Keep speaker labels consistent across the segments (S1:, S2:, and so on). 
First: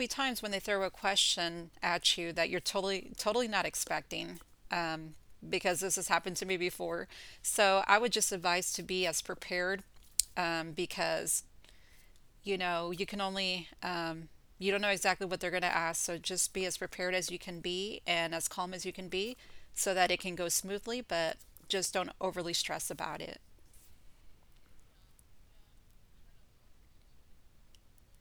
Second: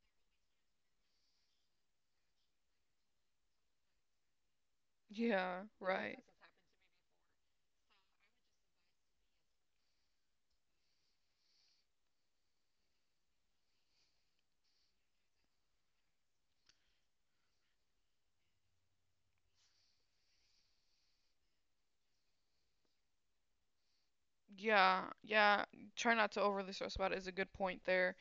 S1: be times when they throw a question at you that you're totally not expecting
S2: Yeah,
S1: because this has
S2: right.
S1: happened to me before. So I would just advise to be as prepared because you know you can only you don't know exactly what they're going to ask. So just be as prepared as you can be and as calm as you can be so that it can go smoothly, but just don't overly stress about it.
S2: Yeah. Yeah. Try not to overly stress about it is a good point there,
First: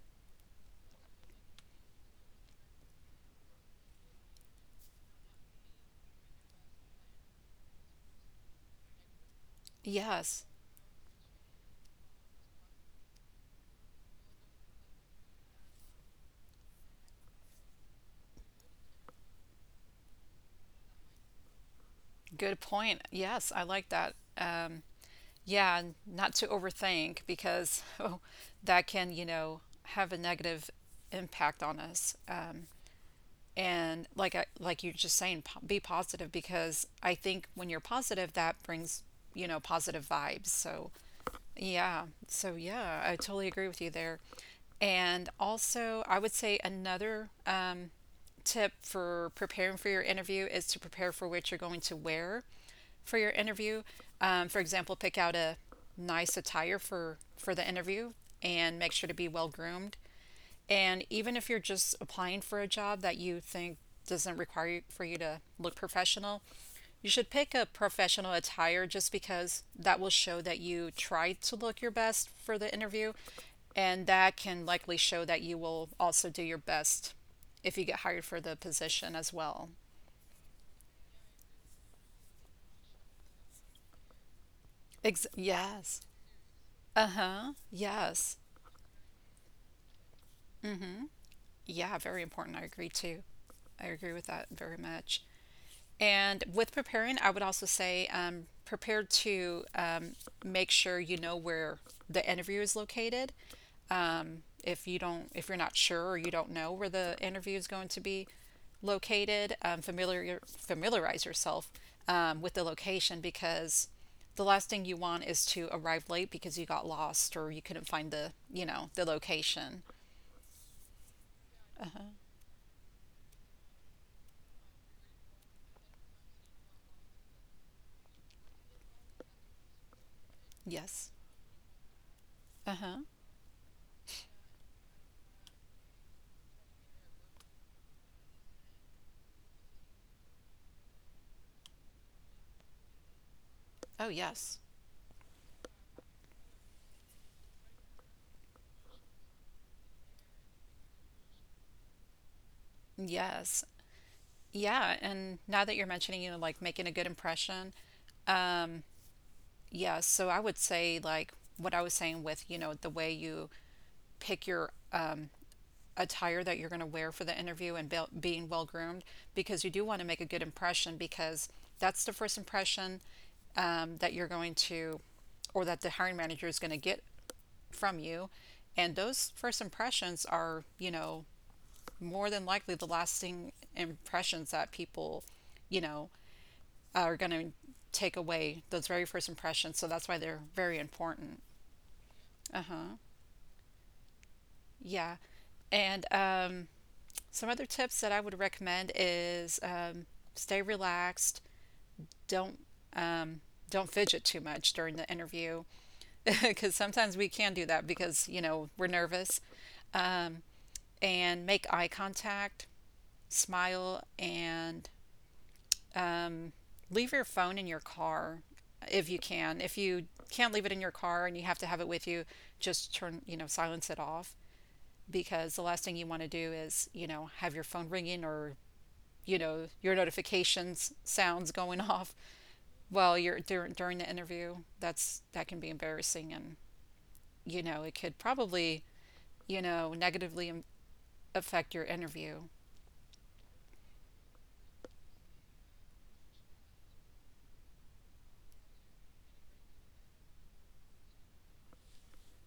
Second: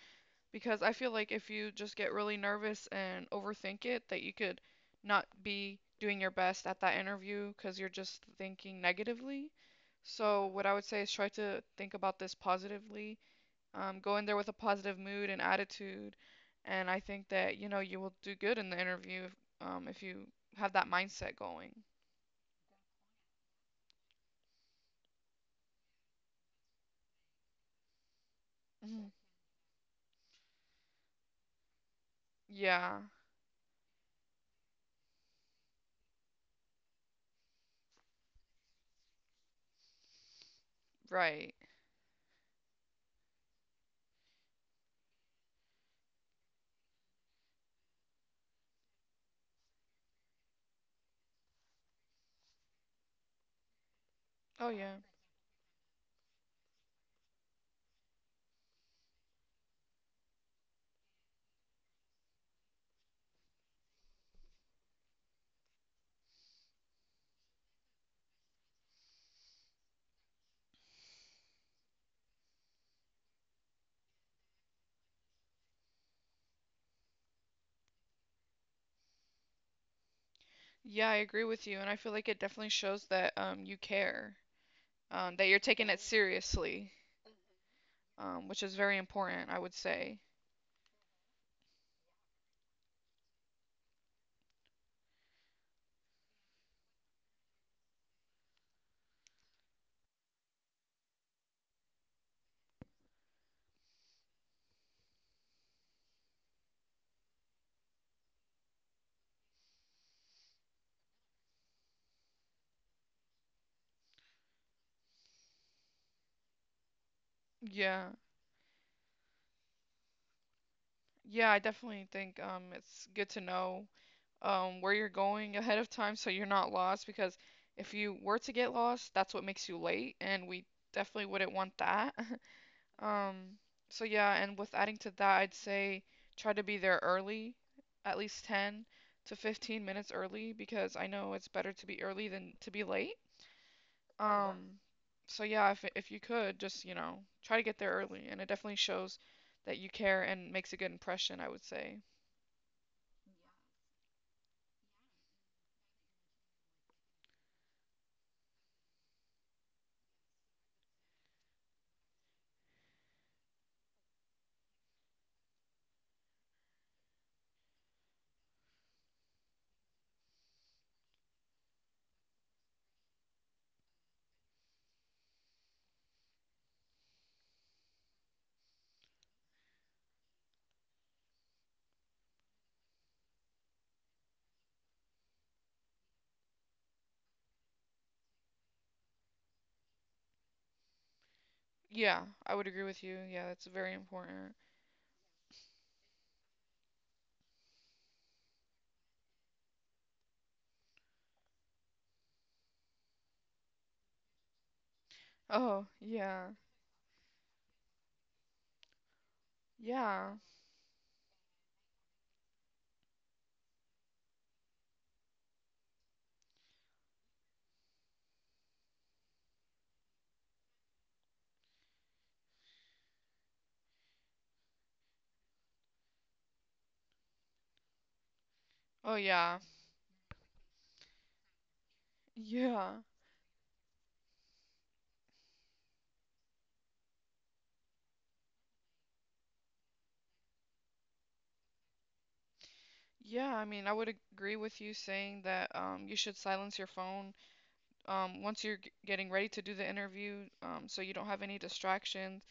S2: because I feel like if you just get really nervous and overthink it, that you could not be doing your best at that interview because you're just thinking negatively. So,
S1: Yes,
S2: what I would say is try to think about this positively. Go in there with a positive mood and attitude, and I think that you will do good in the interview if you have that mindset going.
S1: good point. Yes, I like that. Yeah, and not to overthink because oh, that
S2: Mhm.
S1: can, you know, have a negative impact on us.
S2: Yeah,
S1: And like you're just saying be positive because I think when you're positive that brings, you know, positive vibes, so
S2: right.
S1: yeah, so yeah, I totally agree with you there. And also I would say another tip for preparing for your interview is to prepare for what you're going to wear for your interview. For
S2: Oh, yeah.
S1: example, pick out a nice attire for the interview and make sure to be well groomed. And even if you're just applying for a job that you think doesn't require you, for you to look professional, you should pick a professional attire just because that will show that you tried to look your best for the interview. And that can likely show that you will also do your best if you get hired for the position as well.
S2: Yeah, I agree with you, and I feel like it definitely shows that you care, that you're taking it
S1: Yes.
S2: seriously,
S1: Uh huh. Yes.
S2: which is very important, I would say.
S1: Yeah, very important. I agree too. I agree with that very much. And with preparing, I would also say prepare to make sure you know where the interview is located. If you don't, if you're not sure or you don't know where the interview is going to be located, familiarize yourself with the location, because the last thing you want is to arrive late because you got lost or you couldn't
S2: Yeah,
S1: find the, you know, the location.
S2: yeah, I
S1: Uh
S2: definitely
S1: huh.
S2: think it's good to know where you're going ahead of time so you're not lost, because if you were to get lost, that's what makes you late, and we
S1: Yes.
S2: definitely wouldn't want that.
S1: Uh huh.
S2: Um, so yeah, and with adding to that, I'd say try to be there early, at least 10 to 15 minutes early, because I know it's better to be early than to be late.
S1: Oh yes.
S2: Um, so yeah, if you could just try to get there early, and it definitely shows that you care and makes a good impression, I would say.
S1: Yes. Yeah, and now that you're mentioning, you know, like making a good impression, yeah, so I would say like what I was saying with, you know, the way you pick your attire that you're going to wear for the interview and being well groomed, because you do want to make a good impression because that's the first impression that you're going to, or that the hiring manager is going to get from you. And those first impressions are, you know, more than likely the lasting impressions that people, you know, are going to take away those very first impressions. So that's why they're very important.
S2: Yeah, I would agree with you. Yeah, that's very important.
S1: Yeah. And some other tips that I would recommend is stay relaxed. Don't um, don't fidget too much during the interview
S2: Oh, yeah.
S1: because sometimes we can do that because you know we're nervous.
S2: Yeah.
S1: And make eye contact, smile, and leave your phone in your car if you can. If you can't leave it in your car and you have to have it with you, just turn, you know, silence it off because the last thing you want to do is, you know, have your phone ringing or,
S2: Oh,
S1: you
S2: yeah.
S1: know, your notifications sounds going off
S2: Yeah.
S1: while you're during the interview. That can be embarrassing and, you know, it could probably, you know, negatively affect your interview.
S2: Yeah, I mean, I would agree with you saying that you should silence your phone once you're getting ready to do the interview, so you don't have any distractions,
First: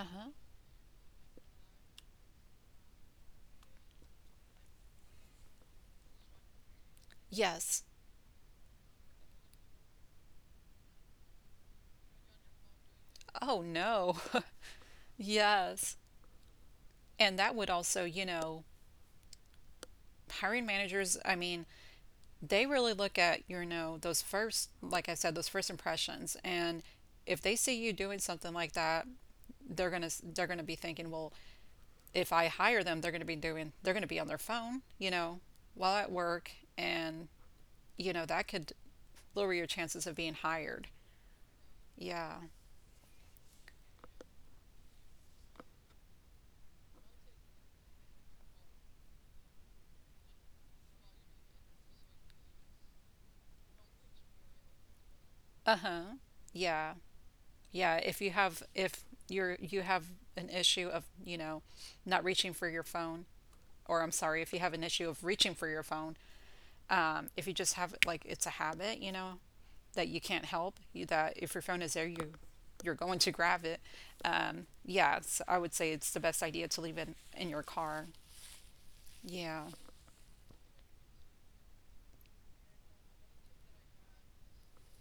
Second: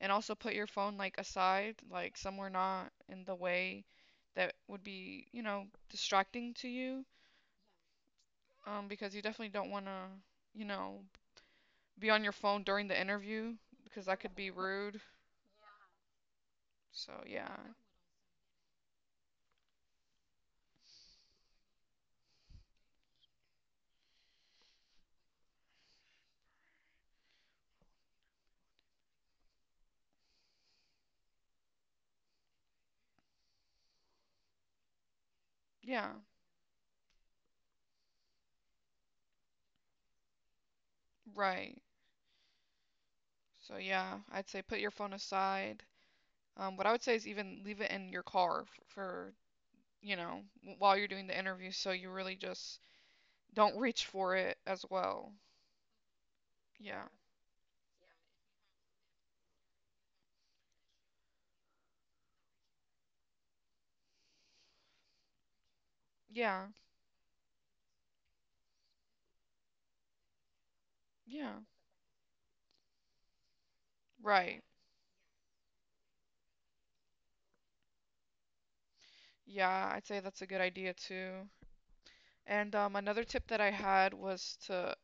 S2: and also put your phone like aside, like somewhere not in the way that would be distracting to you,
S1: Yes.
S2: because you definitely don't want to, you know, be on your phone during the interview,
S1: Oh
S2: because
S1: no.
S2: that could be rude.
S1: Yes.
S2: So
S1: And that
S2: yeah,
S1: would also, you know, hiring managers, I mean, they really look at, you know, those first, like I said, those first impressions. And if they see you doing something like that, they're going to be thinking, well, if I hire them, they're going to be on their phone, you know, while
S2: yeah,
S1: at work. And, you know, that could lower your chances of being hired.
S2: right.
S1: Yeah.
S2: So yeah, I'd say put your phone aside. What I would say is even leave it in your car for while you're doing the interview, so you really just don't reach for it as well.
S1: Uh-huh. Yeah.
S2: Yeah.
S1: Yeah, if you have, if you're you have an issue of, you know, not reaching for your phone, or I'm sorry, if you have an issue of reaching for your phone,
S2: Yeah.
S1: if you just have like it's a habit, you know, that you can't help, that if
S2: Yeah.
S1: your phone is there, you're going to grab it.
S2: Right.
S1: Yeah, it's, I would say it's the best idea to leave it in your car. Yeah.
S2: Yeah, I'd say that's a good idea too. And another tip that I had was to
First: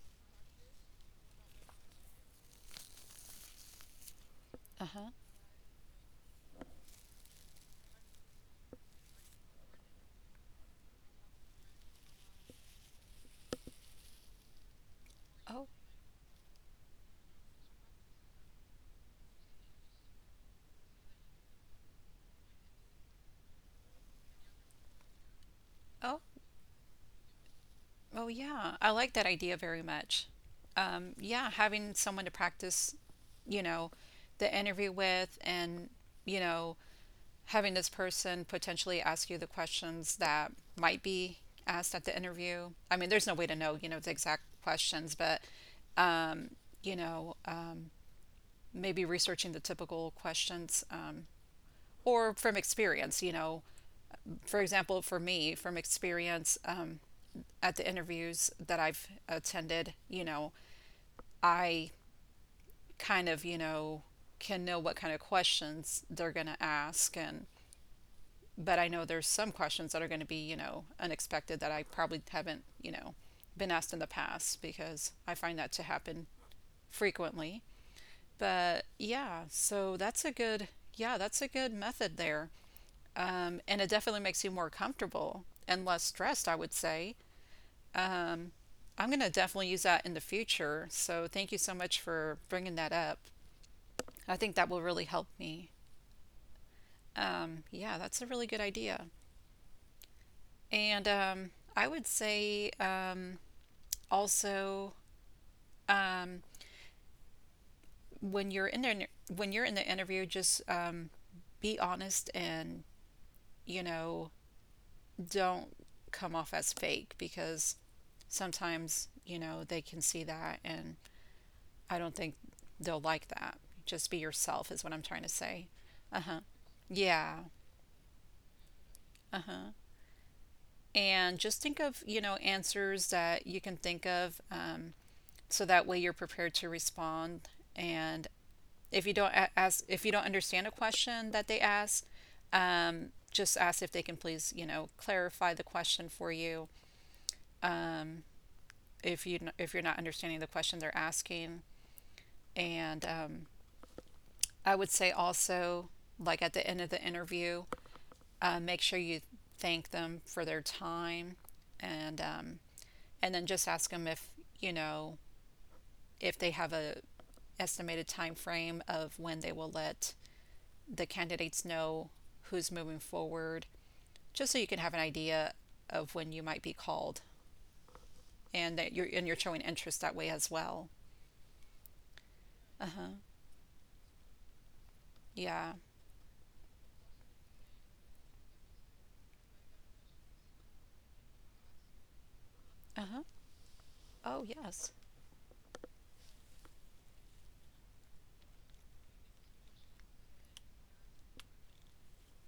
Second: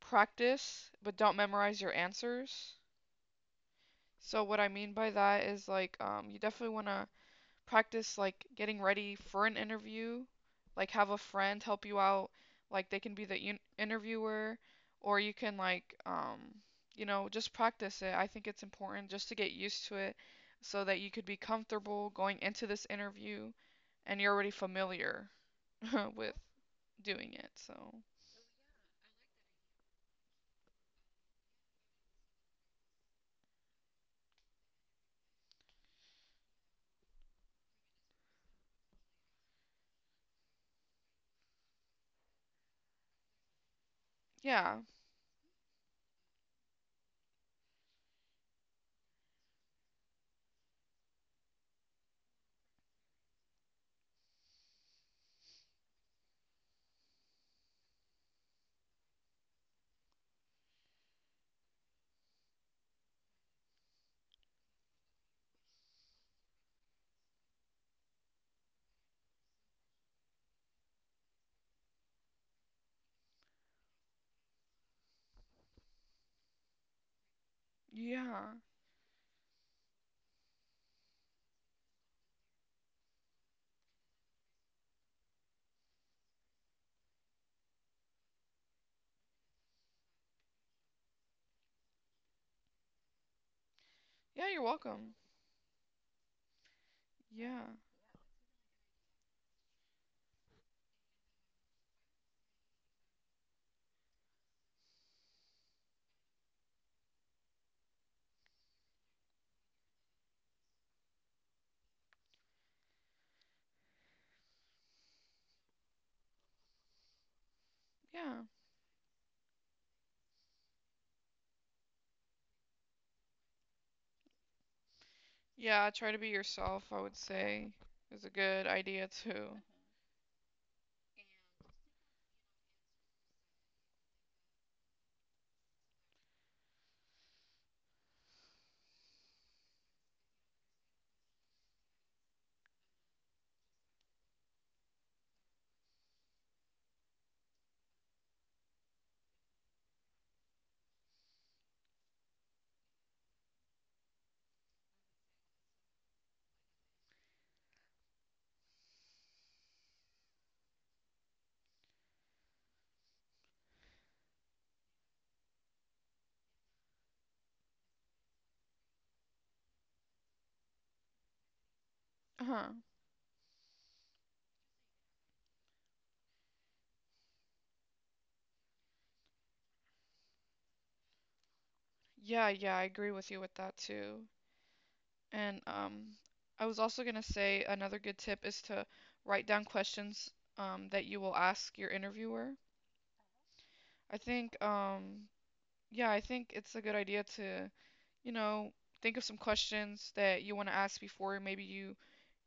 S2: practice, but don't memorize your answers. So what I
S1: Uh
S2: mean by
S1: huh.
S2: that is like you definitely want to practice like getting ready for an interview, like have a friend help you out, like they can be the interviewer, or you can
S1: Oh.
S2: like just practice it. I think it's important just to get used to it so that you could be comfortable going into this interview and you're already familiar
S1: Oh.
S2: with doing it. So,
S1: Oh, yeah. I like that idea very much. Yeah, having someone to practice, you know, the interview with and, you know, having this person potentially ask you the questions that might be asked at the interview. I mean, there's no way to know, you know, the exact
S2: yeah.
S1: questions, but, you know, maybe researching the typical questions or from experience, you know. For example, for me, from experience, at the interviews that I've attended, you know, I kind of, you know, can know what kind of questions they're going to ask, and but I know there's some questions that are going to be, you know, unexpected that I probably haven't, you know, been asked in the past because I find that to happen frequently.
S2: Yeah.
S1: But yeah, so that's a good, yeah, that's a good method there. And it definitely makes you more comfortable and less stressed, I would say. I'm going to definitely use that in the future. So thank you so much for bringing that up. I
S2: Yeah,
S1: think
S2: you're
S1: that will really
S2: welcome.
S1: help me. Um,
S2: Yeah.
S1: yeah, that's a really good idea. And I would say also when you're in there when you're in the interview, just be honest and, you know, don't come off as fake because
S2: Yeah.
S1: sometimes you know they can see that and I don't think they'll like that. Just be yourself is what I'm trying to say.
S2: Yeah, try to
S1: Uh
S2: be
S1: huh.
S2: yourself, I would
S1: Yeah.
S2: say, is a good idea
S1: Uh
S2: too.
S1: huh. And just think of, you know, answers that you can think of. So that way you're prepared to respond and if you don't ask if you don't understand a question that they ask, just ask if they can please, you know, clarify the question for you if you're not understanding the question they're asking. And um, i would say also, like, at the end of the interview, make sure you thank them for their time, and um, and then just ask them if, you know, if they have a estimated time frame of when they will let the candidates know
S2: Uh
S1: who's
S2: huh.
S1: moving forward, just so you can have an idea of when you might be called, and that you're showing interest that way as well.
S2: Yeah, yeah, I agree
S1: Uh-huh.
S2: with you with that too. And
S1: Yeah.
S2: I was also gonna say another good tip is to write down questions that you will ask your interviewer.
S1: Uh-huh.
S2: I
S1: Oh,
S2: think
S1: yes.
S2: um, yeah, I think it's a good idea to, you know, think of some questions that you want to ask before maybe you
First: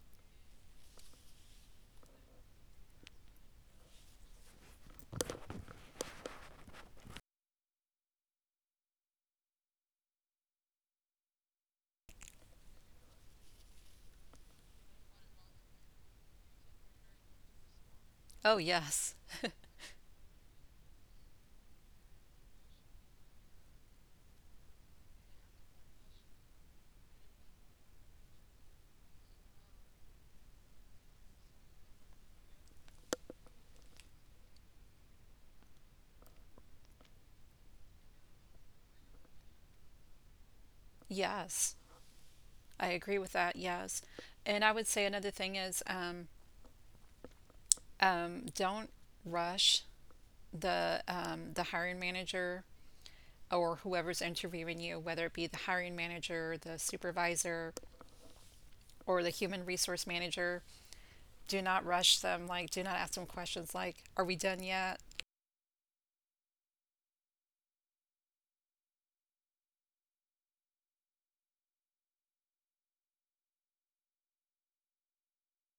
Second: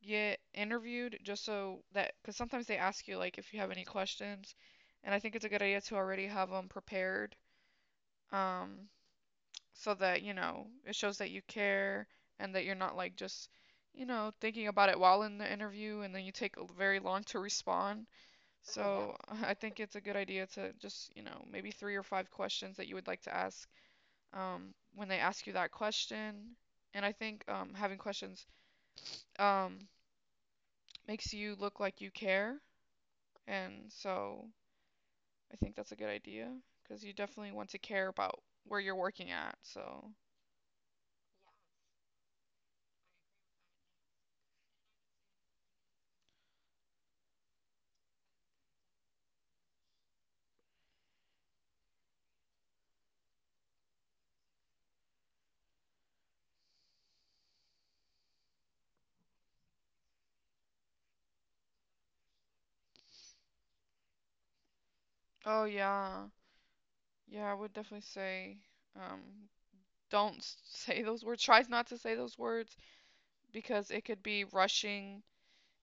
S2: get interviewed, just so that because sometimes they ask you like if you have any questions, and I think it's a good idea to already have them prepared. Um, so that it shows that you care and that you're not like just thinking about it while in the interview and then you take a very long to respond. Oh,
S1: Oh,
S2: yeah. So,
S1: yes.
S2: I think it's a good idea to just maybe three or five questions that you would like to ask when they ask you that question. And I think having questions um, makes you look like you care, and so I think that's a good idea because you definitely want to care about where you're working at, so.
S1: Yes, I agree with that. Yes. And I would say another thing is, don't rush the hiring manager or whoever's interviewing you, whether it be the hiring manager, the supervisor, or the human resource manager. Do not rush them. Like, do not ask them questions like, are we done yet?
S2: Oh, yeah. Yeah, I would definitely say um, don't say those words. Try not to say those words because it could be rushing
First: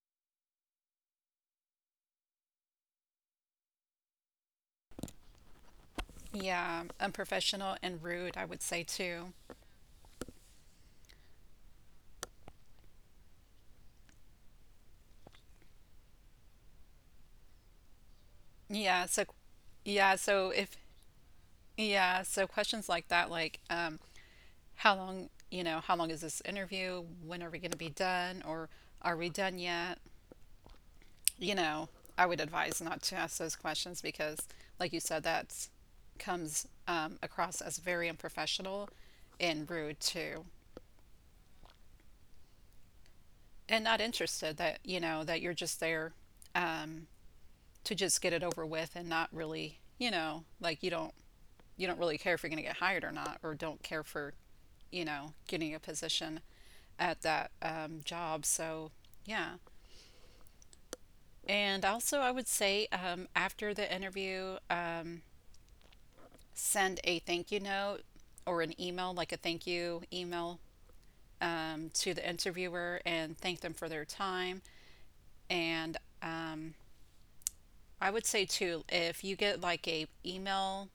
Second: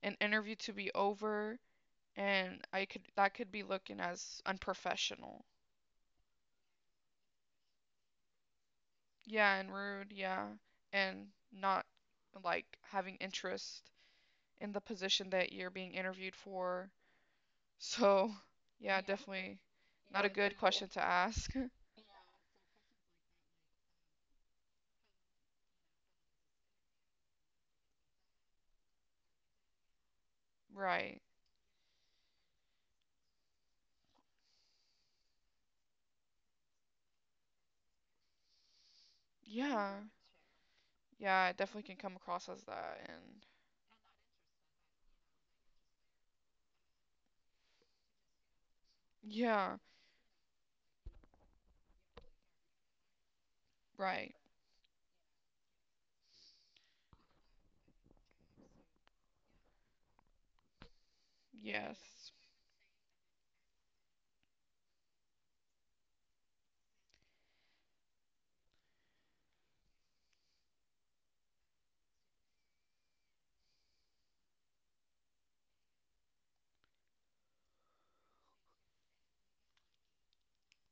S2: an interview to be over, and I could that could be looking as unprofessional.
S1: Yeah, unprofessional and rude, I would say too.
S2: Yeah, and rude. Yeah, and not like having interest in the position that you're being interviewed for. So, yeah,
S1: Yeah, so,
S2: definitely
S1: yeah,
S2: not a
S1: so
S2: good
S1: if,
S2: question to ask.
S1: yeah, so questions like that, like, how long, you know, how long is this interview? When are we going to be done? Or are we done yet?
S2: Right.
S1: You know, I would advise not to ask those questions because, like you said, that comes across as very unprofessional and rude
S2: Yeah.
S1: too.
S2: Yeah, it definitely can come across as that, and
S1: And not interested, that you know that you're just there um, to just get it over with and not really,
S2: yeah.
S1: you know, like you don't really care if you're going to get hired or not, or don't care for,
S2: Right.
S1: you know, getting a position at that job. So yeah, and
S2: Yes.
S1: also I would say, after the interview, send a thank you note or an email, like a thank you email, to the interviewer and thank them for their time. And I would say too, if you get like a email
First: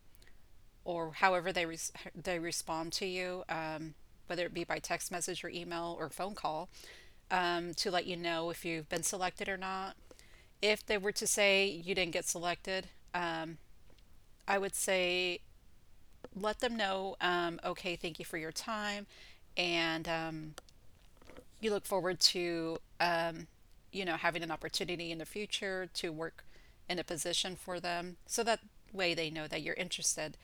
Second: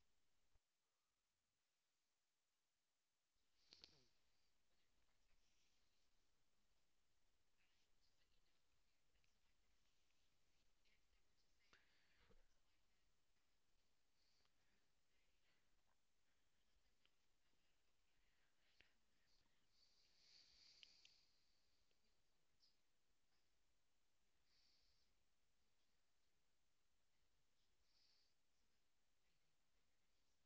S1: or however they respond to you, whether it be by text message or email or phone call, to let you know if you've been selected or not. If they were to say you didn't get selected, I I would say let them know, okay, thank you for your time, and you look forward to, you know, having an opportunity in the future to work in a position for them. So that way they know that you're interested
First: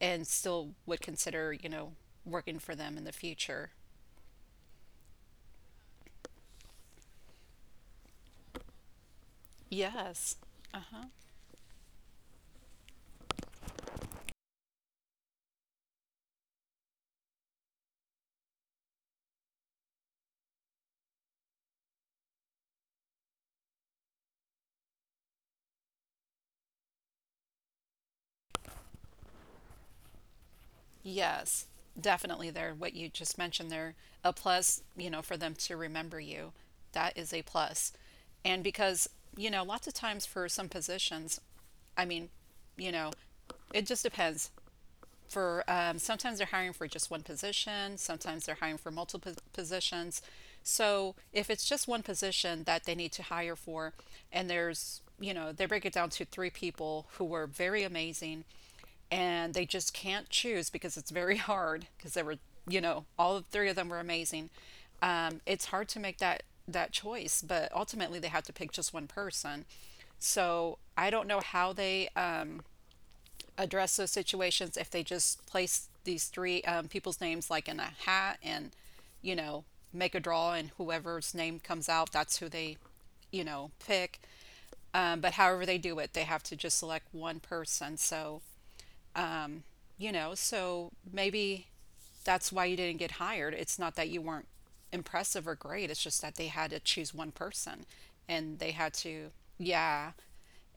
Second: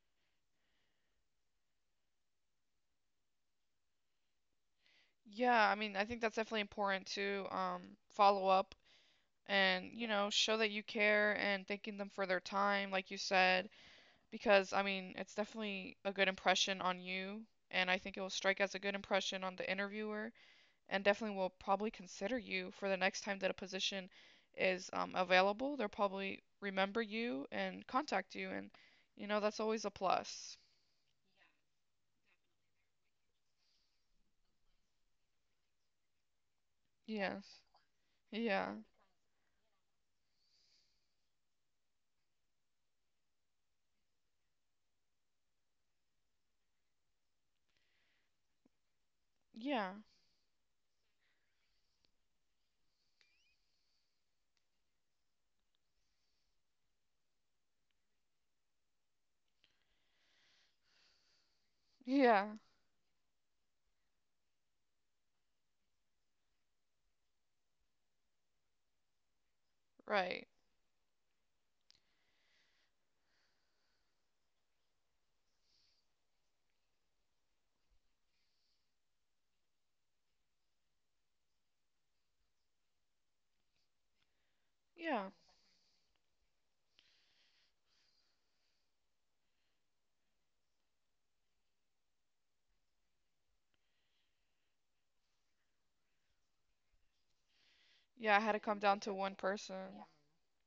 S1: and still would consider, you know, working for them in the future.
S2: Yeah, I mean, I think that's definitely important to follow up and
S1: Yes.
S2: show that you
S1: Uh-huh.
S2: care and thanking them for their time, like you said, because, I mean, it's definitely a good impression on you. And I think it will strike as a good impression on the interviewer and definitely will probably consider you for the next time that a position is available. They'll probably remember you and contact you. And that's always a plus.
S1: Yes. Definitely, there what you just mentioned there, a plus, you know, for them to remember you. That is a
S2: Yes.
S1: plus. And
S2: Yeah.
S1: because, you know, lots of times for some positions, I mean, you know, it just depends. For sometimes they're hiring for just one position, sometimes they're hiring for multiple
S2: Yeah.
S1: positions. So if it's just one position that they need to hire for, and there's, you know, they break it down to three people who were very amazing and they just can't choose because it's very hard because they were,
S2: Yeah.
S1: you know, all of three of them were amazing. It's hard to make that choice, but ultimately they have to pick just one person.
S2: Right.
S1: So I don't know how they, address those situations, if they just place these three people's names like in a hat and, you know, make a draw and whoever's name comes out, that's who they, you know, pick. But
S2: Yeah.
S1: however they do it, they have to just select one person. So, you know, so maybe that's why you didn't get hired. It's not that you weren't impressive or great, it's just that they had to choose one person
S2: Yeah, I
S1: and
S2: had to
S1: they
S2: come
S1: had
S2: down to
S1: to,
S2: one
S1: yeah,
S2: person.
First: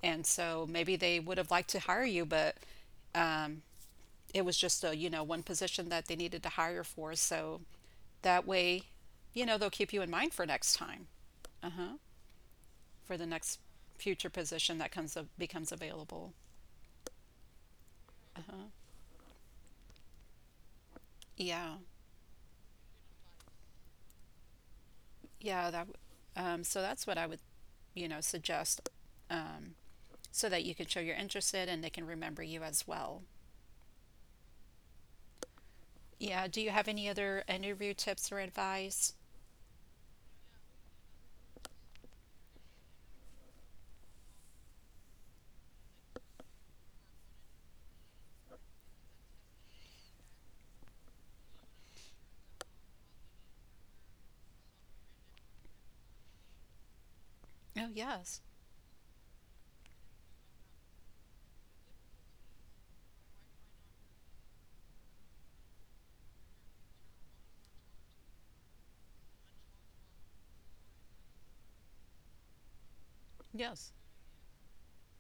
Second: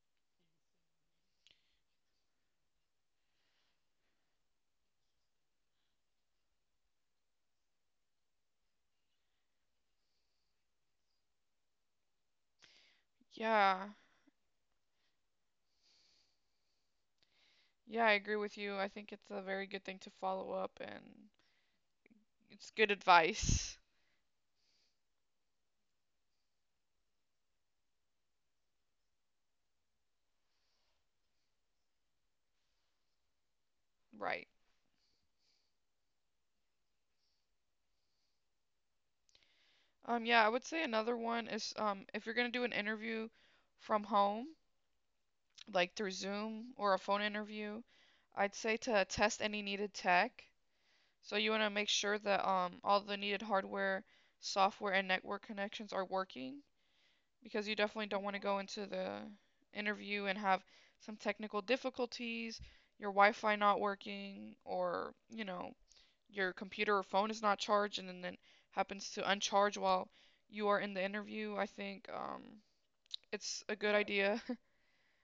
S1: and so maybe they would have liked to hire you, but it was just a, you know, one position that they needed to hire for. So that way, you know, they'll keep you in mind for next time, for the next
S2: Yeah.
S1: future position that comes up, becomes available.
S2: Yeah, I agree with
S1: Uh-huh.
S2: you. I think it's a very good thing to follow up, and
S1: Yeah.
S2: it's good advice.
S1: yeah that w- so that's what I would, you know, suggest, um, so that you can show you're interested and they can remember you as well.
S2: Right.
S1: Yeah, do you have any other interview tips or advice?
S2: Yeah, I would say another one is if you're gonna do an interview from home, like through Zoom or a phone interview, I'd say to test any needed tech. So you wanna make sure that all the needed hardware, software, and network connections are working, because you
S1: Oh
S2: definitely don't want to
S1: yes.
S2: go into the interview and have some technical difficulties, your Wi-Fi not working, or your computer or phone is not charged and then happens to uncharge while you are in the interview. I think it's a good
S1: Yes.
S2: idea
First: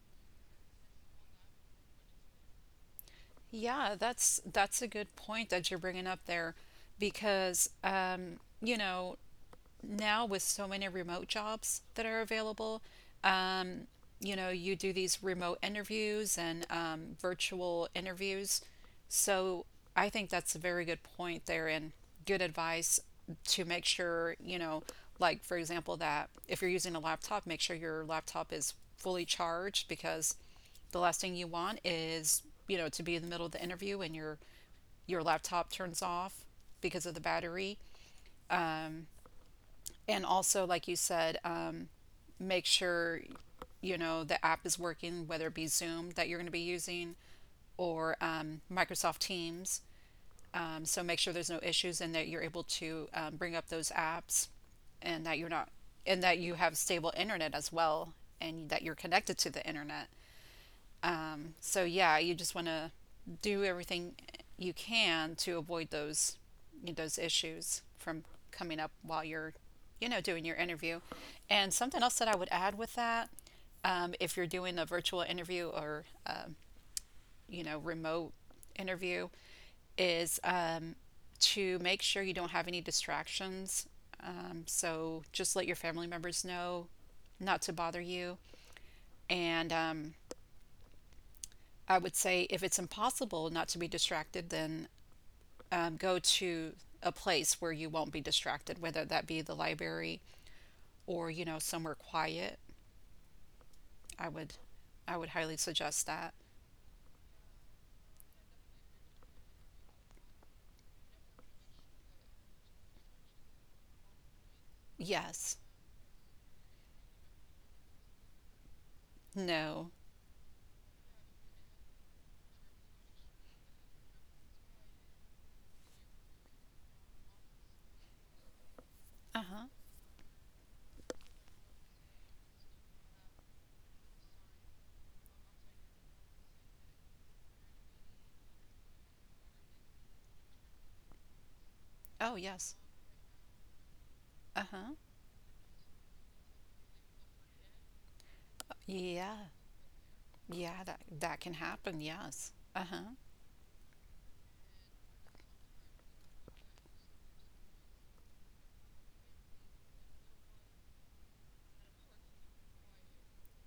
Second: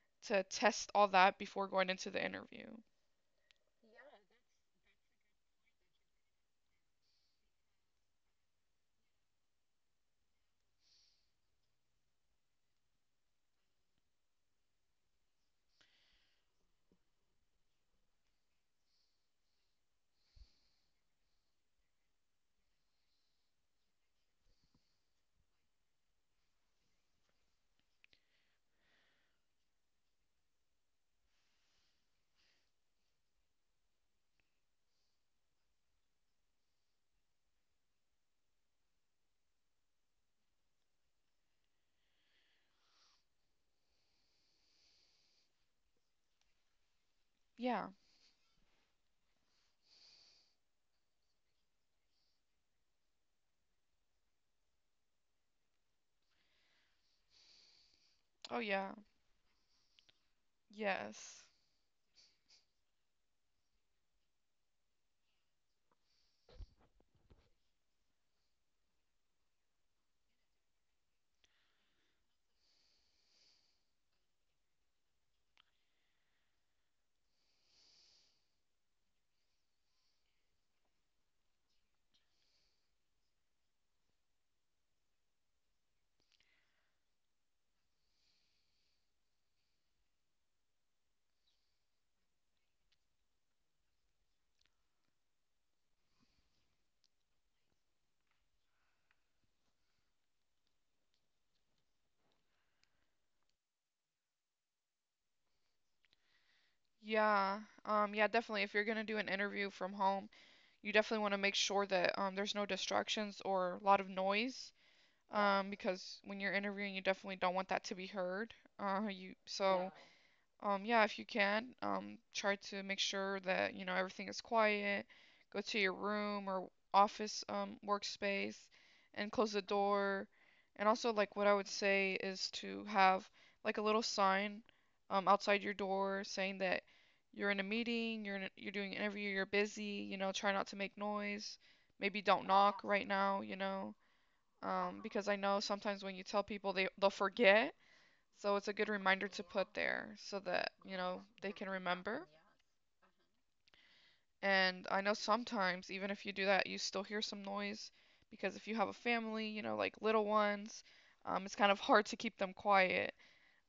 S2: to test all that before going into the interview.
S1: Yeah, that's a good point that you're bringing up there because, you know, now with so many remote jobs that are available, um, you know, you do these remote interviews and, virtual interviews. So I think that's a very good point there and good advice to make sure, you know, like for example, that if you're using a laptop, make sure your laptop is fully charged, because the last thing you want is, you know, to be in the middle of the interview and your laptop turns off because of the battery. And also, like you said, make sure, you know, the app is working, whether it be Zoom that you're going to be using
S2: Yeah.
S1: or, Microsoft Teams. So make sure there's no issues and that you're able to, bring up those apps, and that you're not and that you have stable internet as well,
S2: Oh
S1: and that
S2: yeah.
S1: you're connected to the internet.
S2: Yes.
S1: So yeah, you just want to do everything you can to avoid those, you know, those issues from coming up while you're, you know, doing your interview. And something else that I would add with that, if you're doing a virtual interview or, you know, remote interview, is, to make sure you don't have any distractions. So just let your family members know not to bother you, and I would say if it's impossible not to be distracted, then, go to a place where you won't be distracted, whether that be the library or, you know, somewhere quiet. I would, I would highly suggest that.
S2: Yeah. Yeah, definitely. If you're gonna do an interview from home, you definitely want to make sure that there's no distractions or a lot of noise. Yeah,
S1: Yes.
S2: because when you're interviewing, you definitely don't want that to be heard. You so
S1: No.
S2: No. Yeah, if you can, try to make sure that you know everything is quiet. Go to your room or office workspace, and
S1: Uh
S2: close the
S1: huh.
S2: door. And also, like what I would say is to have like a little sign outside your door saying that you're in a, meeting, you're doing an interview, you're busy. You know, try not to make noise. Maybe
S1: Oh
S2: don't
S1: yes.
S2: knock right now.
S1: Uh huh.
S2: Because I know sometimes when you tell people they'll forget. So it's a good reminder
S1: Yeah.
S2: to put there so that,
S1: Yeah,
S2: you
S1: that
S2: know,
S1: that
S2: they
S1: can
S2: can
S1: happen.
S2: remember.
S1: Yes. Uh huh.
S2: And I know sometimes even if you do that, you still hear some noise because if you have a family, like little ones, it's kind of hard to keep them quiet.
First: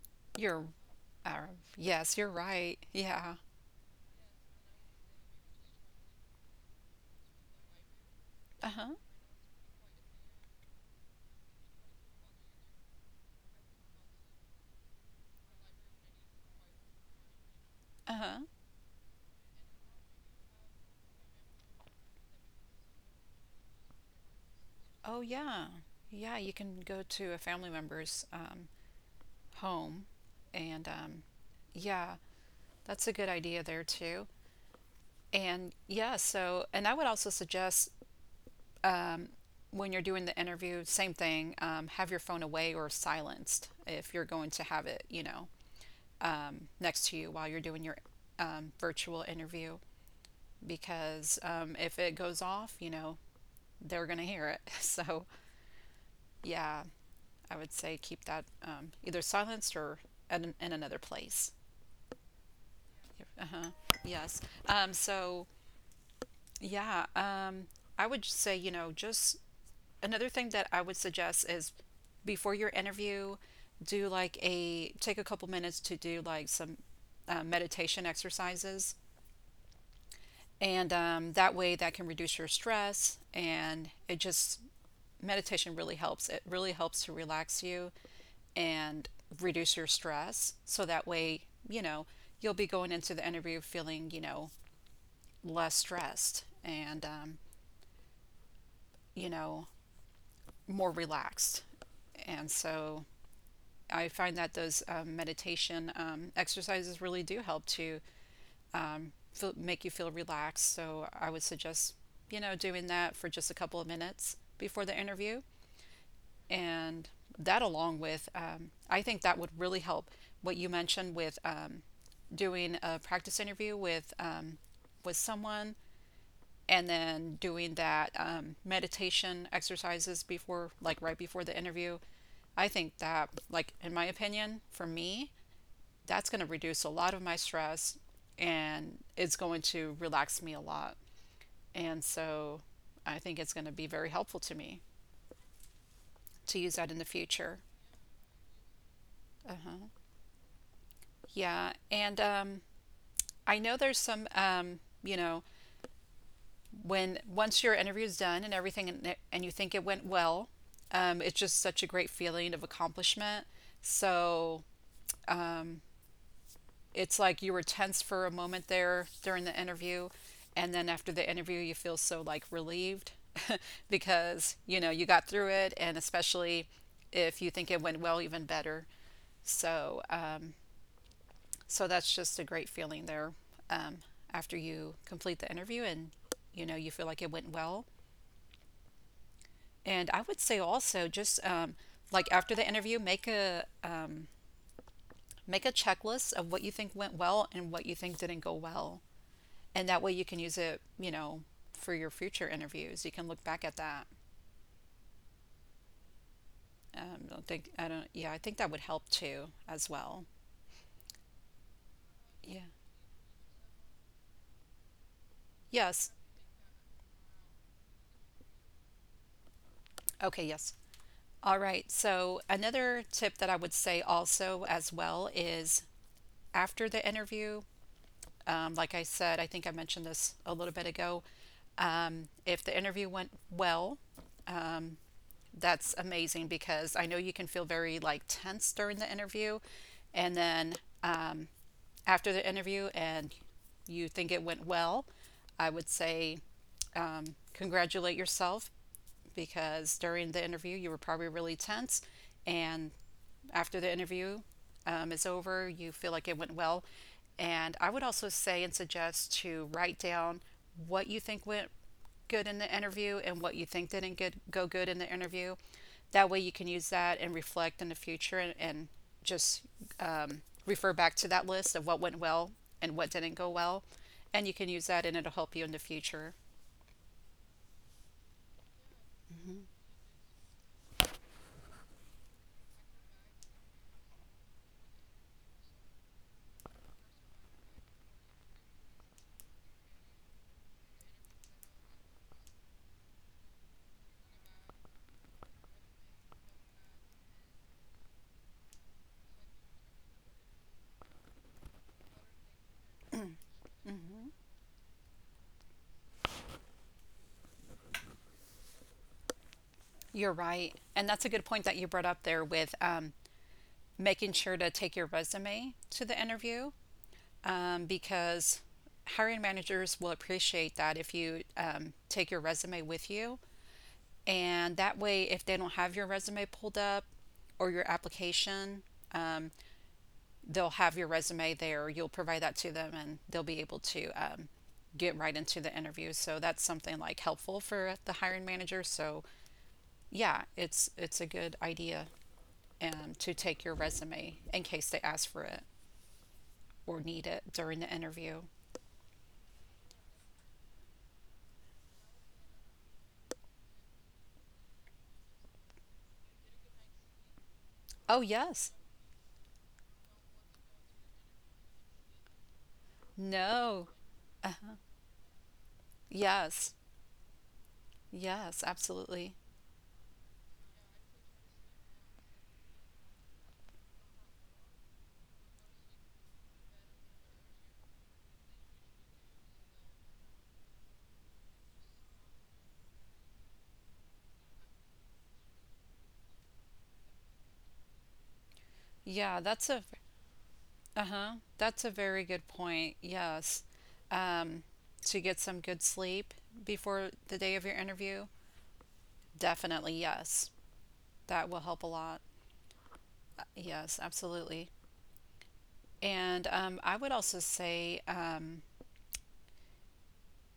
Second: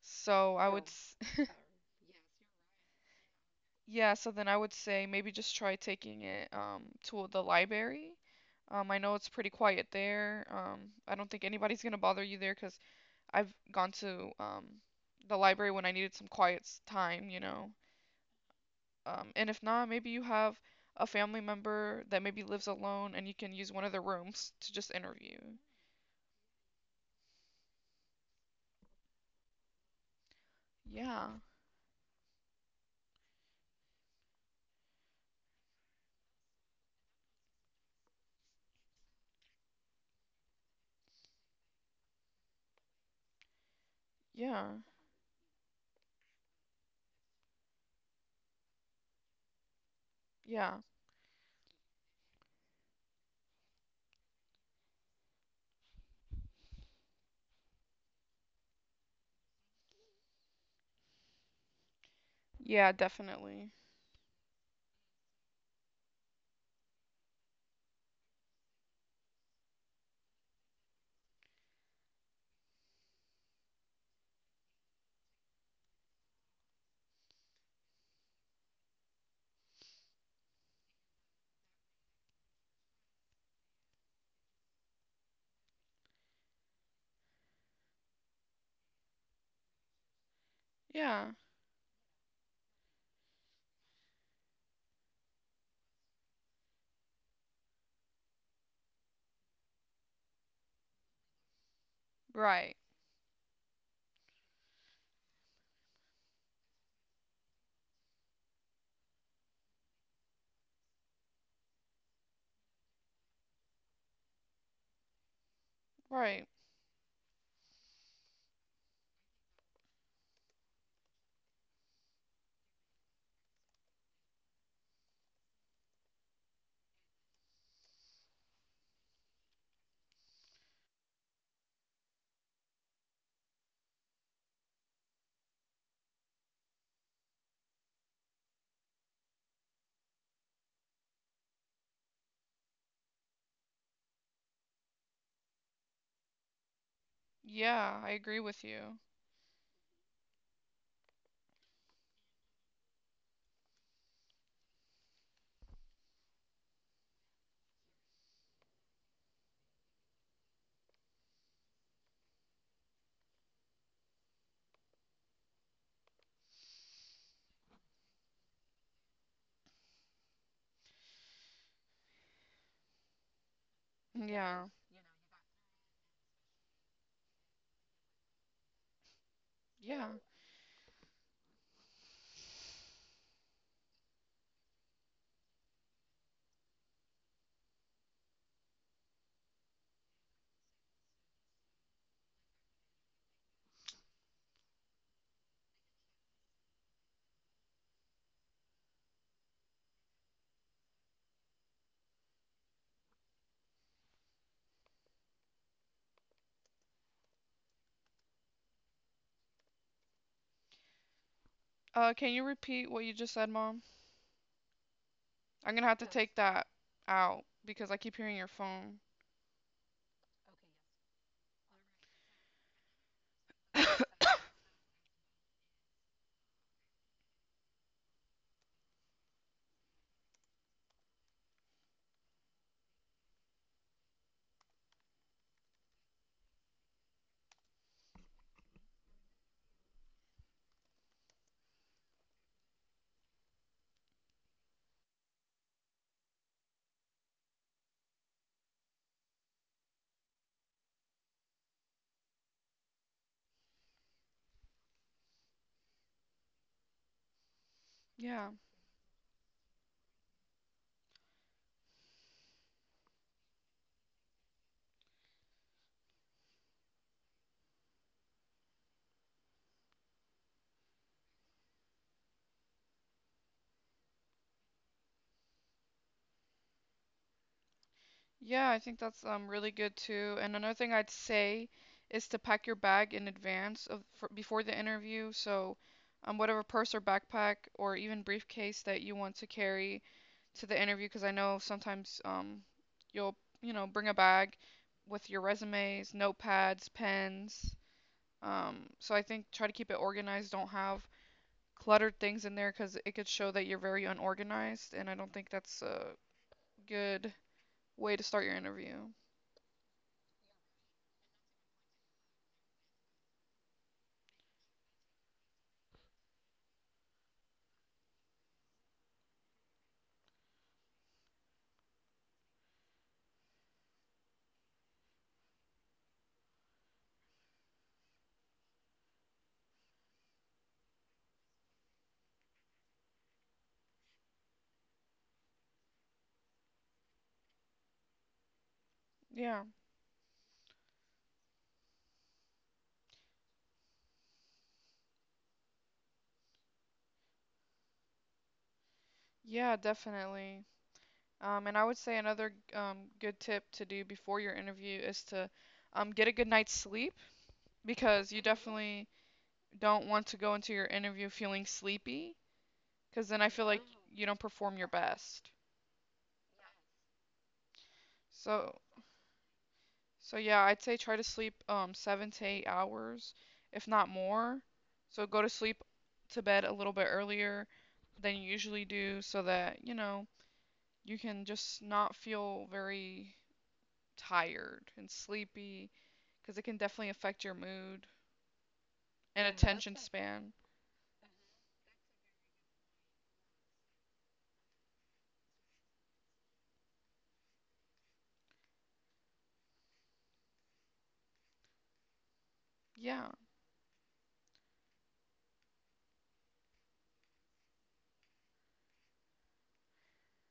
S2: So
S1: You're.
S2: s-
S1: Uh, yes, you're right. Yeah.
S2: yeah, so then I would say maybe just try taking it to the library.
S1: Uh huh.
S2: I know it's pretty quiet there. I don't think anybody's gonna bother you there, because I've gone to the library when I needed some quiet time.
S1: Uh huh.
S2: And if not, maybe you have a family member that maybe lives alone and you can use one of their rooms to just
S1: Oh
S2: interview.
S1: yeah. Yeah, you can go to a family member's, home. And
S2: Yeah,
S1: yeah, that's a good idea there too. And yeah, so, and I would also suggest when you're doing the interview, same thing, have your phone away or silenced if you're going to
S2: yeah,
S1: have it, you know, next to you while you're doing your, virtual interview.
S2: yeah,
S1: Because, if it goes off, you know, they're going to hear it. So yeah, I would say keep that, either silenced or at an, in another place.
S2: yeah,
S1: Uh
S2: definitely.
S1: huh. Yes. So yeah, I would just say, you know, just another thing that I would suggest is before your interview, do like a take a couple minutes to do like some, meditation exercises. And that way, that can reduce your stress. And it just, meditation really helps. It really helps to relax you and reduce your stress. So that
S2: Yeah,
S1: way, you know, you'll be going into the interview feeling, you know, less stressed. And, you know, more relaxed. And
S2: right,
S1: so I find that those, meditation, exercises really do help to feel, make you feel relaxed. So I would suggest, you know, doing that for just a couple of minutes before the interview.
S2: right.
S1: And that, along with, I think that would really help what you mentioned with, doing a practice interview with, with someone and then doing that, meditation exercises before, like right before the interview. I think that, like, in my opinion, for me, that's going to reduce a lot of my stress and it's going to relax me a lot. And so I think it's going to be very helpful to me to use that in the future.
S2: Yeah, I agree with you.
S1: Yeah. And I know there's some, you know, when once your interview is done and everything and you think it went well, it's just such a great feeling of accomplishment. So it's like you were tense for a moment there during the interview, and then after the interview you feel so like relieved because
S2: Yeah,
S1: you know you got through it, and especially if you think it went well, even better. So,
S2: yeah.
S1: so that's just a great feeling there, um, after you complete the interview and you know you feel like it went well. And I would say also just, like after the interview, make a, make a checklist of what you think went well and what you think didn't go well, and that way you can use it, you know, for your future interviews. You can look back at that. I don't think I don't. Yeah, I think that would help too as well.
S2: Can you
S1: Yeah.
S2: repeat what you just said, Mom? I'm gonna have
S1: Yes.
S2: to take that out because I keep hearing your phone.
S1: Okay. Yes. All right. So another tip that I would say also as well is after the interview, um, like I said, I think I mentioned this a little bit ago. If the interview went well, that's amazing because I know you can feel very like tense during the interview, and then um, after the interview, and you think it went well, I would say congratulate yourself because during the interview you were probably really tense and after the interview is over you feel like it went well and I would also
S2: Yeah.
S1: say and suggest to write down what you think went good in the interview and what you think didn't get go good in the interview. That way you can use that and reflect in the future and just refer back to that list of what went well and what didn't go well, and you can use that and it'll help you in the future.
S2: Yeah, I think that's really good too. And another thing I'd say is to pack your bag in advance of for, before the interview. So, whatever purse or backpack or even briefcase that you want to carry to the interview, because I know sometimes you'll bring a bag with your resumes, notepads, pens. So I think try to keep it organized. Don't have cluttered things in there because it could show that you're very unorganized, and I don't think that's a good way to start your interview.
S1: You're right. And that's a good point that you brought up there with making sure to take your resume to the interview because hiring managers will appreciate that if you take your resume with you. And that way, if they don't have your resume pulled up or your application, they'll have your resume there. You'll provide that to them and they'll be able to get right into the interview. So that's something like helpful for the hiring manager. So
S2: Yeah.
S1: yeah, it's a good idea to take your resume in case they ask for it or need it during the interview.
S2: Yeah, definitely. And I would say another good tip to do before your interview is to get a good night's sleep,
S1: Oh
S2: because you
S1: yes,
S2: definitely don't want to go into your interview feeling sleepy because then I feel like
S1: no,
S2: you don't
S1: uh-huh.
S2: perform your best.
S1: Yes, yes,
S2: So,
S1: absolutely.
S2: so yeah, I'd say try to sleep 7 to 8 hours, if not more. So go to sleep to bed a little bit earlier than you usually do so that you can just not feel very tired and sleepy, because it can definitely affect your mood
S1: Yeah,
S2: and
S1: that's a
S2: attention span.
S1: uh huh. That's a very good point. Yes, um, to get some good sleep before the day of your interview. Definitely yes, that will help a lot.
S2: Yeah,
S1: Yes, absolutely. And I would also say.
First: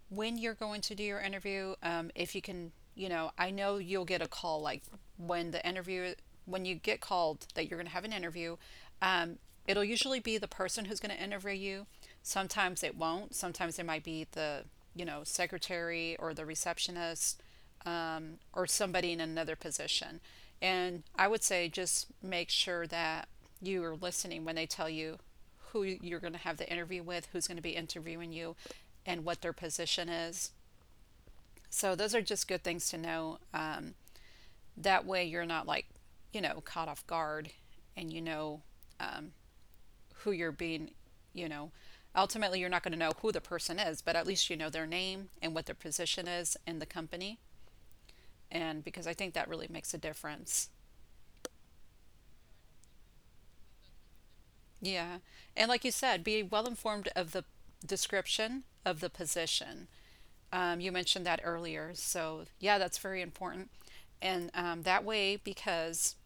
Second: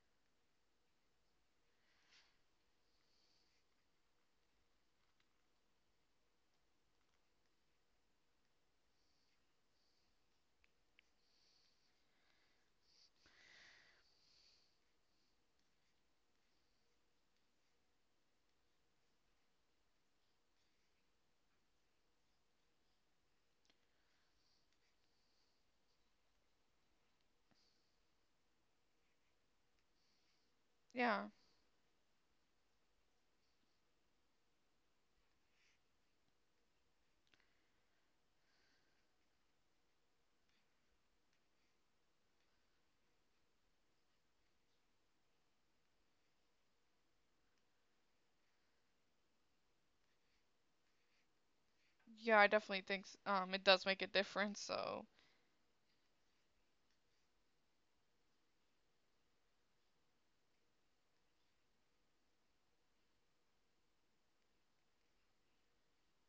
S1: When you're going to do your interview, if you can, you know, I know you'll get a call like when the interview, when you get called that you're going to have an interview, um, it'll usually be the person who's going to interview you. Sometimes it won't. Sometimes it might be the, you know, secretary or the receptionist or somebody in another position. And I would say just make sure that you are listening when they tell you who you're going to have the interview with, who's going to be interviewing you, and what their position is.
S2: yeah,
S1: So those are just good things to know. That way you're not like, you know, caught off guard and you know who you're being, you know. Ultimately, you're not going to know who the person is, but at least you know their name and what their position is in the company. And because I think that really makes a difference.
S2: yeah. I definitely think it does make a difference. So
S1: Yeah. And like you said, be well informed of the description of the position. You mentioned that earlier. So, yeah, that's very important. And that way, because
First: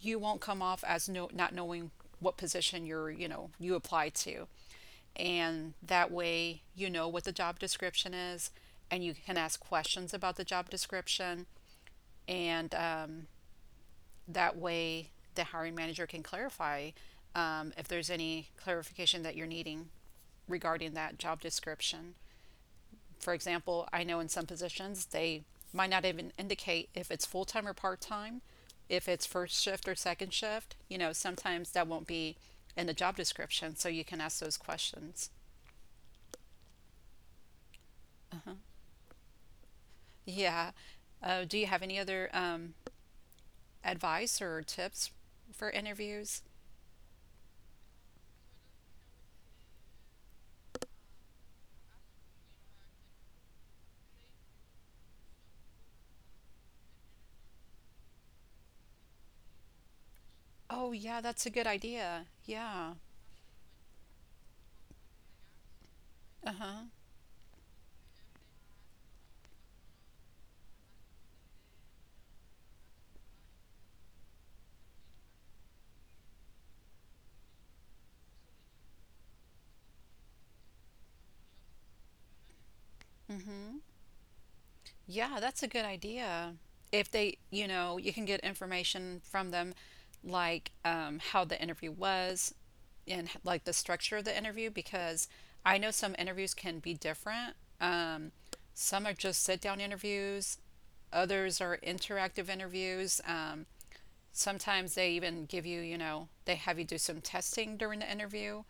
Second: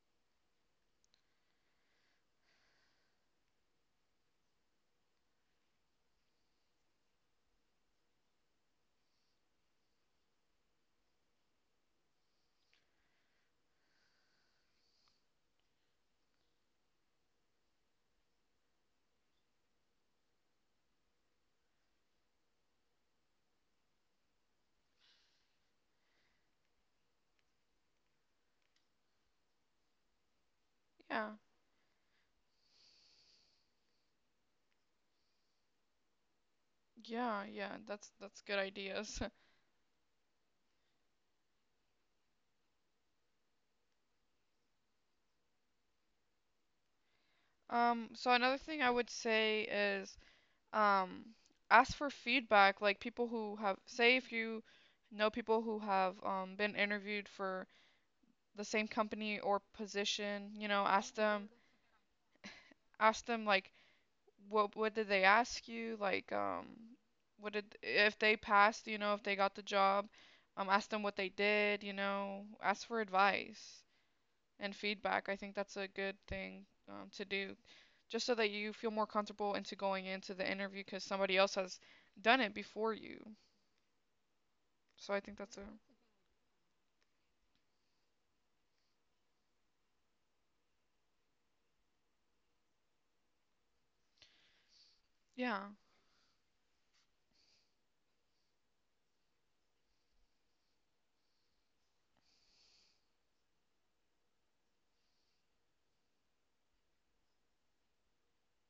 S1: you won't come off as no, not knowing what position you're, you know, you apply to. And that way, you know what the job description is and you can ask questions about the job description. And that way, the hiring manager can clarify if there's any clarification that you're needing regarding that job description. For example, I know in some positions they might not even indicate if it's full time or part time, if it's first shift or second shift. You know,
S2: yeah,
S1: sometimes that won't be in the job description, so you can ask those questions.
S2: yeah, yeah. That's
S1: Uh-huh.
S2: good ideas.
S1: Yeah. Do you have any other advice or tips for interviews?
S2: So another thing I would say is um ask for feedback. Like people who have say if you know people who have been interviewed for the same company or position, you know,
S1: Oh, yeah, that's a good idea. Yeah.
S2: ask them like what did they ask you? Like,
S1: Uh
S2: what did if they passed, you know, if they got the job, ask them what they did, you know, ask for advice and feedback. I think that's a good thing to do, just so that you feel more comfortable into going into the interview because somebody else has done it before you.
S1: huh.
S2: So I think
S1: Yeah,
S2: that's
S1: that's
S2: a
S1: a good idea. If they, you know, you can get information from them, like how the interview was and like the structure of the interview, because
S2: yeah,
S1: I know some interviews can be different. Some are just sit down interviews, others are interactive interviews. Sometimes they even give you, you know, they have you do some testing during the interview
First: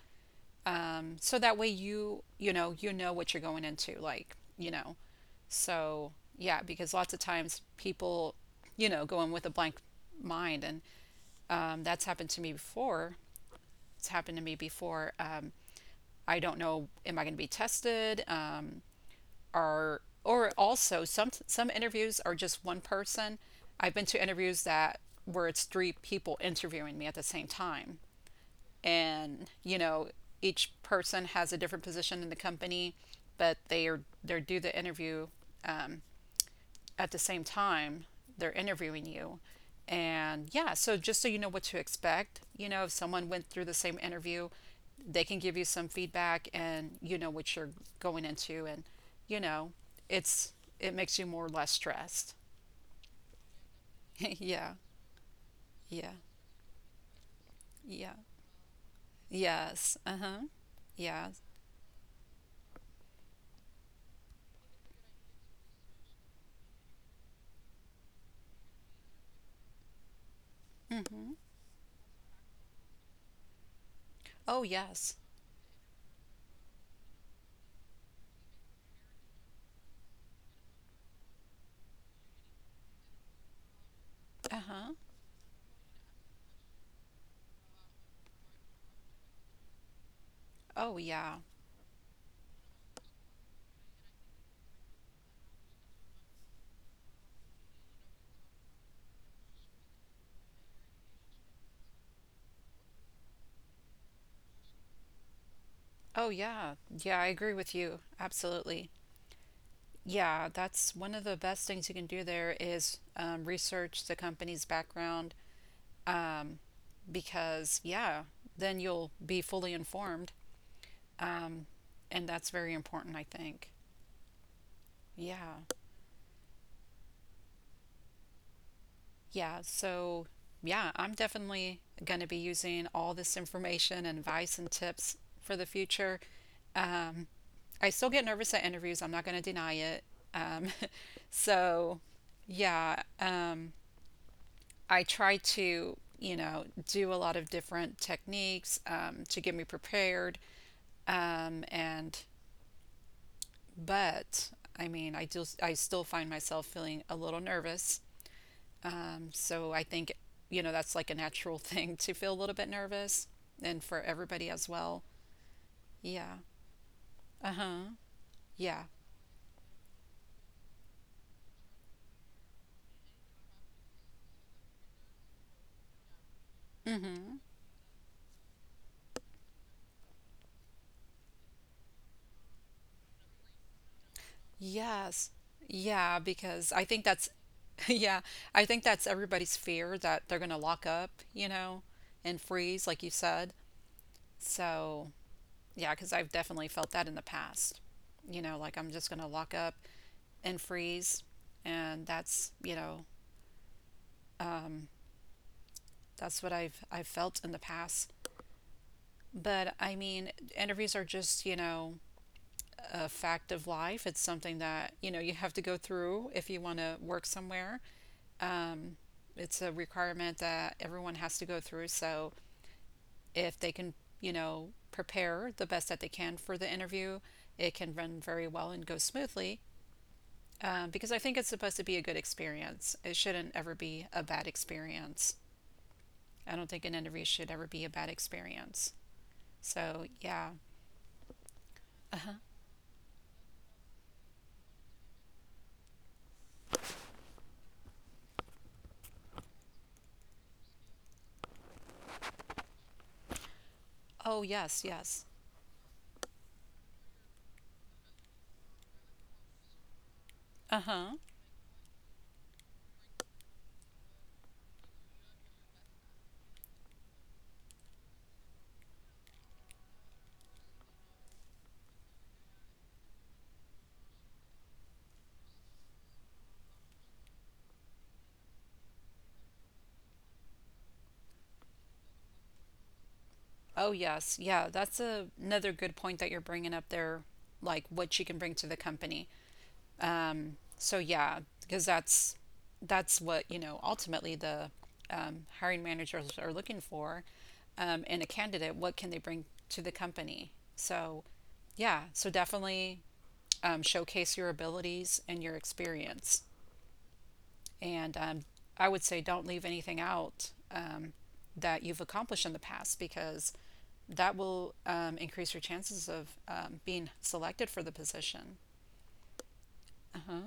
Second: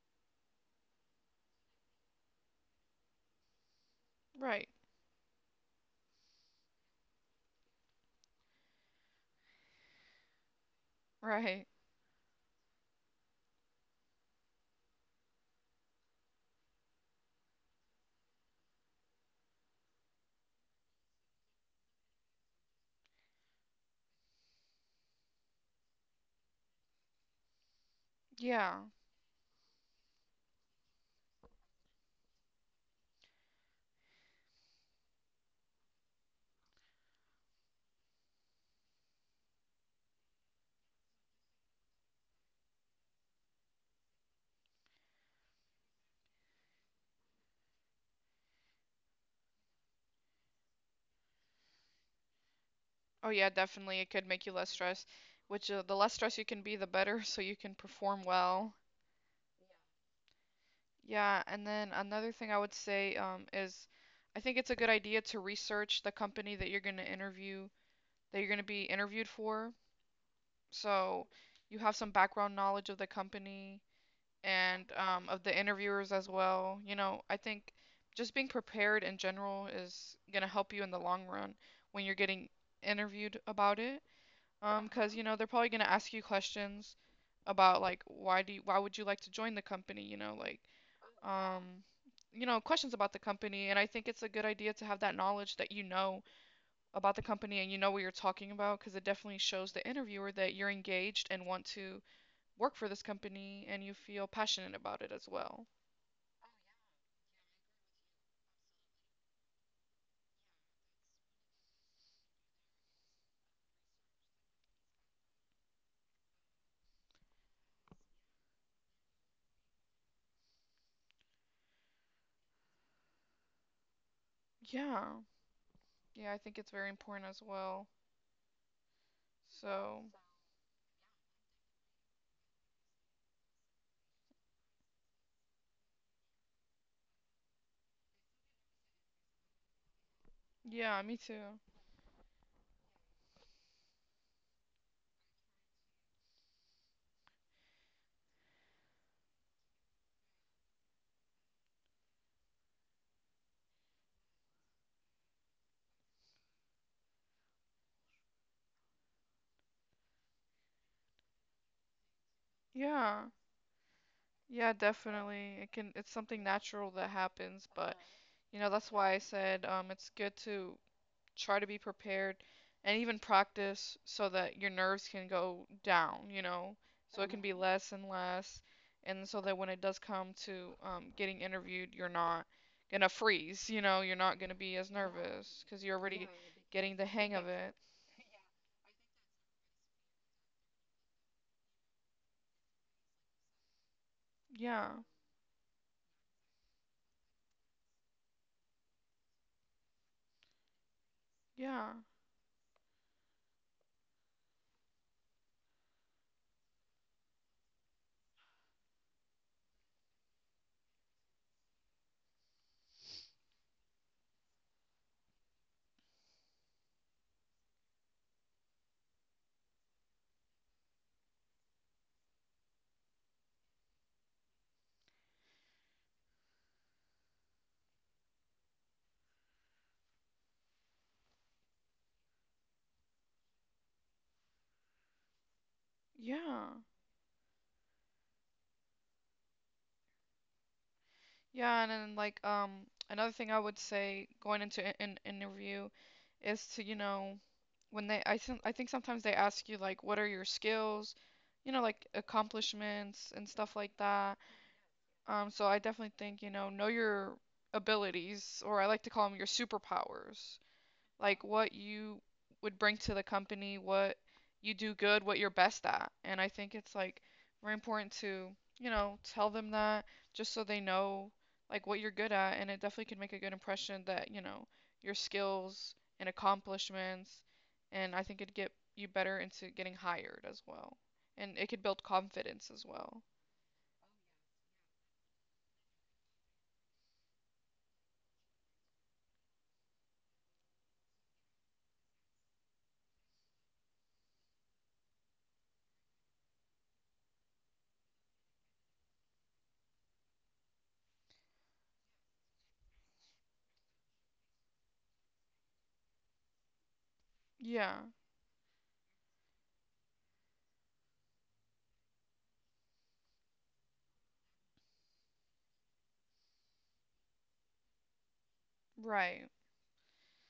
S1: so that way you you know what you're going into, like
S2: right,
S1: you know. So yeah, because lots of times people, you know, go in with a blank mind and
S2: right,
S1: that's happened to me before. it's happened to me before um, I don't know, am I going to be tested or also some interviews are just one person. I've been to interviews that where it's three people interviewing me at the same time.
S2: yeah.
S1: And you know, each person has a different position in the company, but they are they do the interview um, at the same time. They're interviewing you. And yeah, so just so you know what to expect, you know, if someone went through the same interview, they can give you some feedback and you know what you're going into and you know it's it makes you more or less stressed.
S2: Oh yeah, definitely. It could make you less
S1: Yeah,
S2: stressed, which the less
S1: yeah,
S2: stressed you can be, the better, so you can
S1: yeah,
S2: perform well.
S1: yes, uh-huh.
S2: Yeah,
S1: Yes.
S2: and then another thing I would say is I think it's a good idea to research the company that you're going to interview, that you're going to be interviewed for. So
S1: Mm-hmm.
S2: you have some background knowledge of the company
S1: Oh
S2: and
S1: yes.
S2: of the interviewers as well. You know, I think just being prepared in general is going to help you in the long run when you're getting interviewed about it.
S1: Uh-huh.
S2: Because you know they're probably gonna ask you questions about like why would you like to join the company, you know, like
S1: Oh, yeah.
S2: um, you know, questions about the company, and I think it's a good idea to have that knowledge that you know about the company and you know what you're talking about because it definitely shows the interviewer that you're engaged and want to work for this company and you feel passionate about it as well.
S1: Oh, yeah. Yeah, I agree with you. Absolutely. Yeah, that's one of the best things you can do there is research the company's background because, yeah, then you'll be fully informed. And that's very important, I think.
S2: Yeah.
S1: Yeah.
S2: Yeah, I think it's very important as well.
S1: Yeah,
S2: So,
S1: so yeah, I'm definitely going to be using all this information and advice and tips for the future. Um, I still get nervous at interviews, I'm not going to deny it. Um,
S2: yeah, me too.
S1: so yeah, I try to, you know, do a lot of different techniques to get me prepared. Um, and, but I mean, I still find myself feeling a little nervous. So I think, you know, that's like a natural thing to feel a little bit
S2: Yeah.
S1: nervous and for everybody as
S2: Yeah,
S1: well.
S2: definitely. It's
S1: Yeah.
S2: something natural that
S1: Uh
S2: happens,
S1: huh.
S2: but you know,
S1: Yeah.
S2: that's why I said it's good to try to be prepared and even practice so that your nerves can go down, you know, so it can be Mhm. less and less and so that when it does come to getting interviewed, you're not gonna freeze, you know, you're not gonna be as
S1: Yes.
S2: nervous because 'cause you're Yeah,
S1: Yeah.
S2: already
S1: Because I
S2: getting
S1: think
S2: the
S1: that's,
S2: hang of it.
S1: yeah, I think that's everybody's fear that they're going to lock up, you know, and freeze, like you said.
S2: Yeah.
S1: So, yeah, because I've definitely felt that in the past. You know, like I'm just going to lock up and freeze.
S2: Yeah.
S1: And that's, you know, that's what I've felt in the past. But I mean, interviews are just, you know, a fact of life. It's something that, you know, you have to go through if you want to work somewhere. It's a requirement that everyone has to go through. So if they can, you know, prepare the best that they can for the interview, it can run very well and go smoothly. Because I think it's supposed to be a good experience. It shouldn't ever be a bad experience. I
S2: Yeah.
S1: don't think an interview should ever be a bad experience. So, yeah.
S2: Yeah, and then like another thing I would say going into an interview is to, you know, when they I think sometimes they ask you like what are your skills, you know, like accomplishments and stuff like that.
S1: Oh, yes, yes.
S2: So I definitely think, you know your abilities or I like to call them your superpowers
S1: Uh huh.
S2: like what you would bring to the company, what you do good, what you're best at. And I think it's like very important to, you know, tell them that just so they know like what you're good at. And it definitely can make a good impression that, you know, your skills and accomplishments. And I think it'd get you better into getting hired as well. And it could build confidence as well.
S1: Oh, yes. Yeah, that's a, another good point that you're bringing up there, like what she can bring to the company. So yeah, because that's what, you know, ultimately the hiring managers are looking for in a candidate. What can they bring to the company? So yeah, so definitely showcase your abilities and your experience.
S2: Yeah,
S1: And I would say don't leave anything out that you've accomplished in the past because that will increase your chances of being selected for the position.
S2: right.
S1: Uh-huh.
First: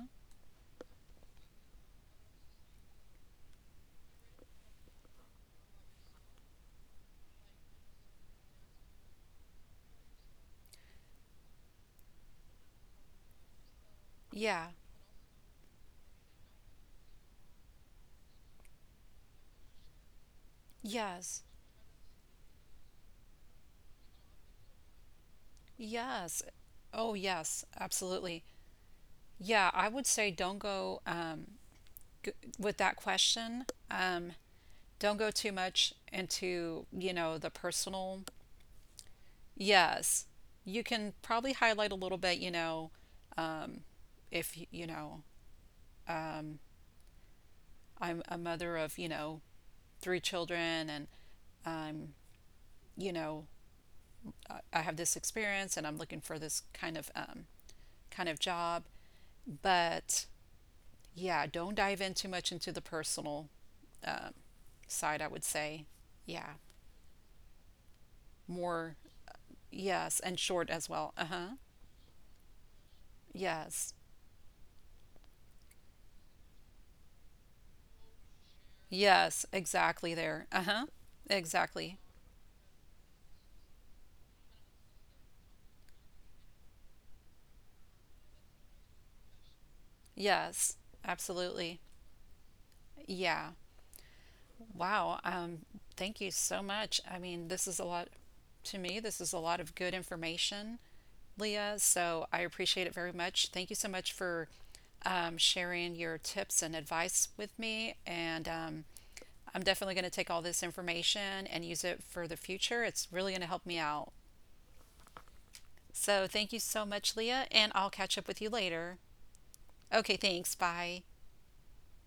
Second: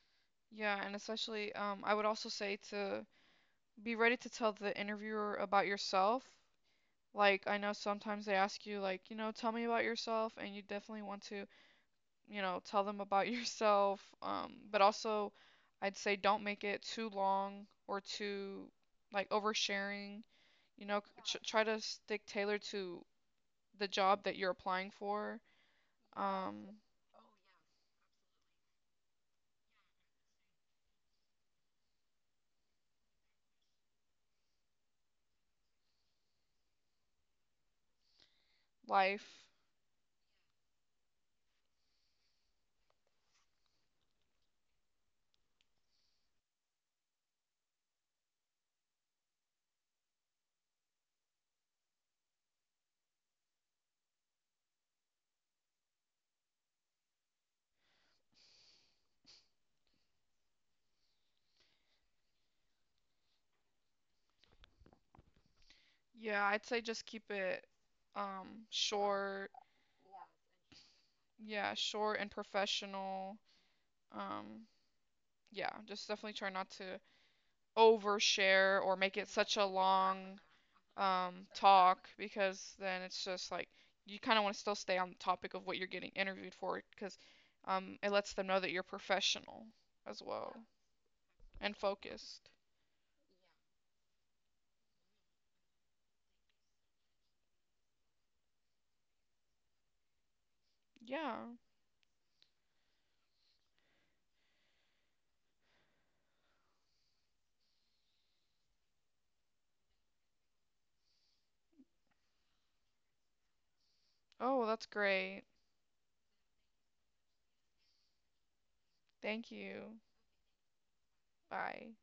S2: Yeah, and especially, I would also say to be ready to tell the interviewer about yourself. Like, I know sometimes they ask you, like, you know, tell me about yourself, and you definitely want to, you know, tell them about yourself.
S1: Yeah.
S2: But also, I'd say don't make it too long or too, like, oversharing. You know,
S1: Yes.
S2: try to stick tailored to the job that you're applying for,
S1: Yes.
S2: um,
S1: Oh, yes. Absolutely. Yeah. I would say don't go g- with that question. Don't go too much into, you know, the personal.
S2: life.
S1: Yes. You can probably highlight a little bit, you know, if, y- you know, I'm a mother of, you know, three children and, you know, I have this experience and I'm looking for this kind of job. But yeah, don't dive in too much into the personal side, I would say.
S2: Yeah,
S1: Yeah.
S2: I'd say just keep it,
S1: More
S2: short.
S1: yes, and short as well. Uh-huh.
S2: Yeah, short and professional.
S1: Yes.
S2: Um, yeah, just definitely try not to overshare or make it
S1: Yes,
S2: such a
S1: exactly
S2: long
S1: there. Uh-huh. Exactly.
S2: talk because then it's just like you kind of want to still stay on the topic of what you're getting interviewed for because it lets them know that you're professional as well
S1: Yes.
S2: and
S1: Absolutely.
S2: focused.
S1: Yeah. Wow. Thank you so much. I mean, this is a lot to me. This is a lot of good information,
S2: Yeah.
S1: Leah. So I appreciate it very much. Thank you so much for sharing your tips and advice with me. And I'm definitely going to take all this information and use it for the future. It's really going to help me out.
S2: Oh, that's great.
S1: So thank you so much, Leah. And I'll catch up with you later.
S2: Thank you.
S1: Okay, thanks. Bye.
S2: Bye.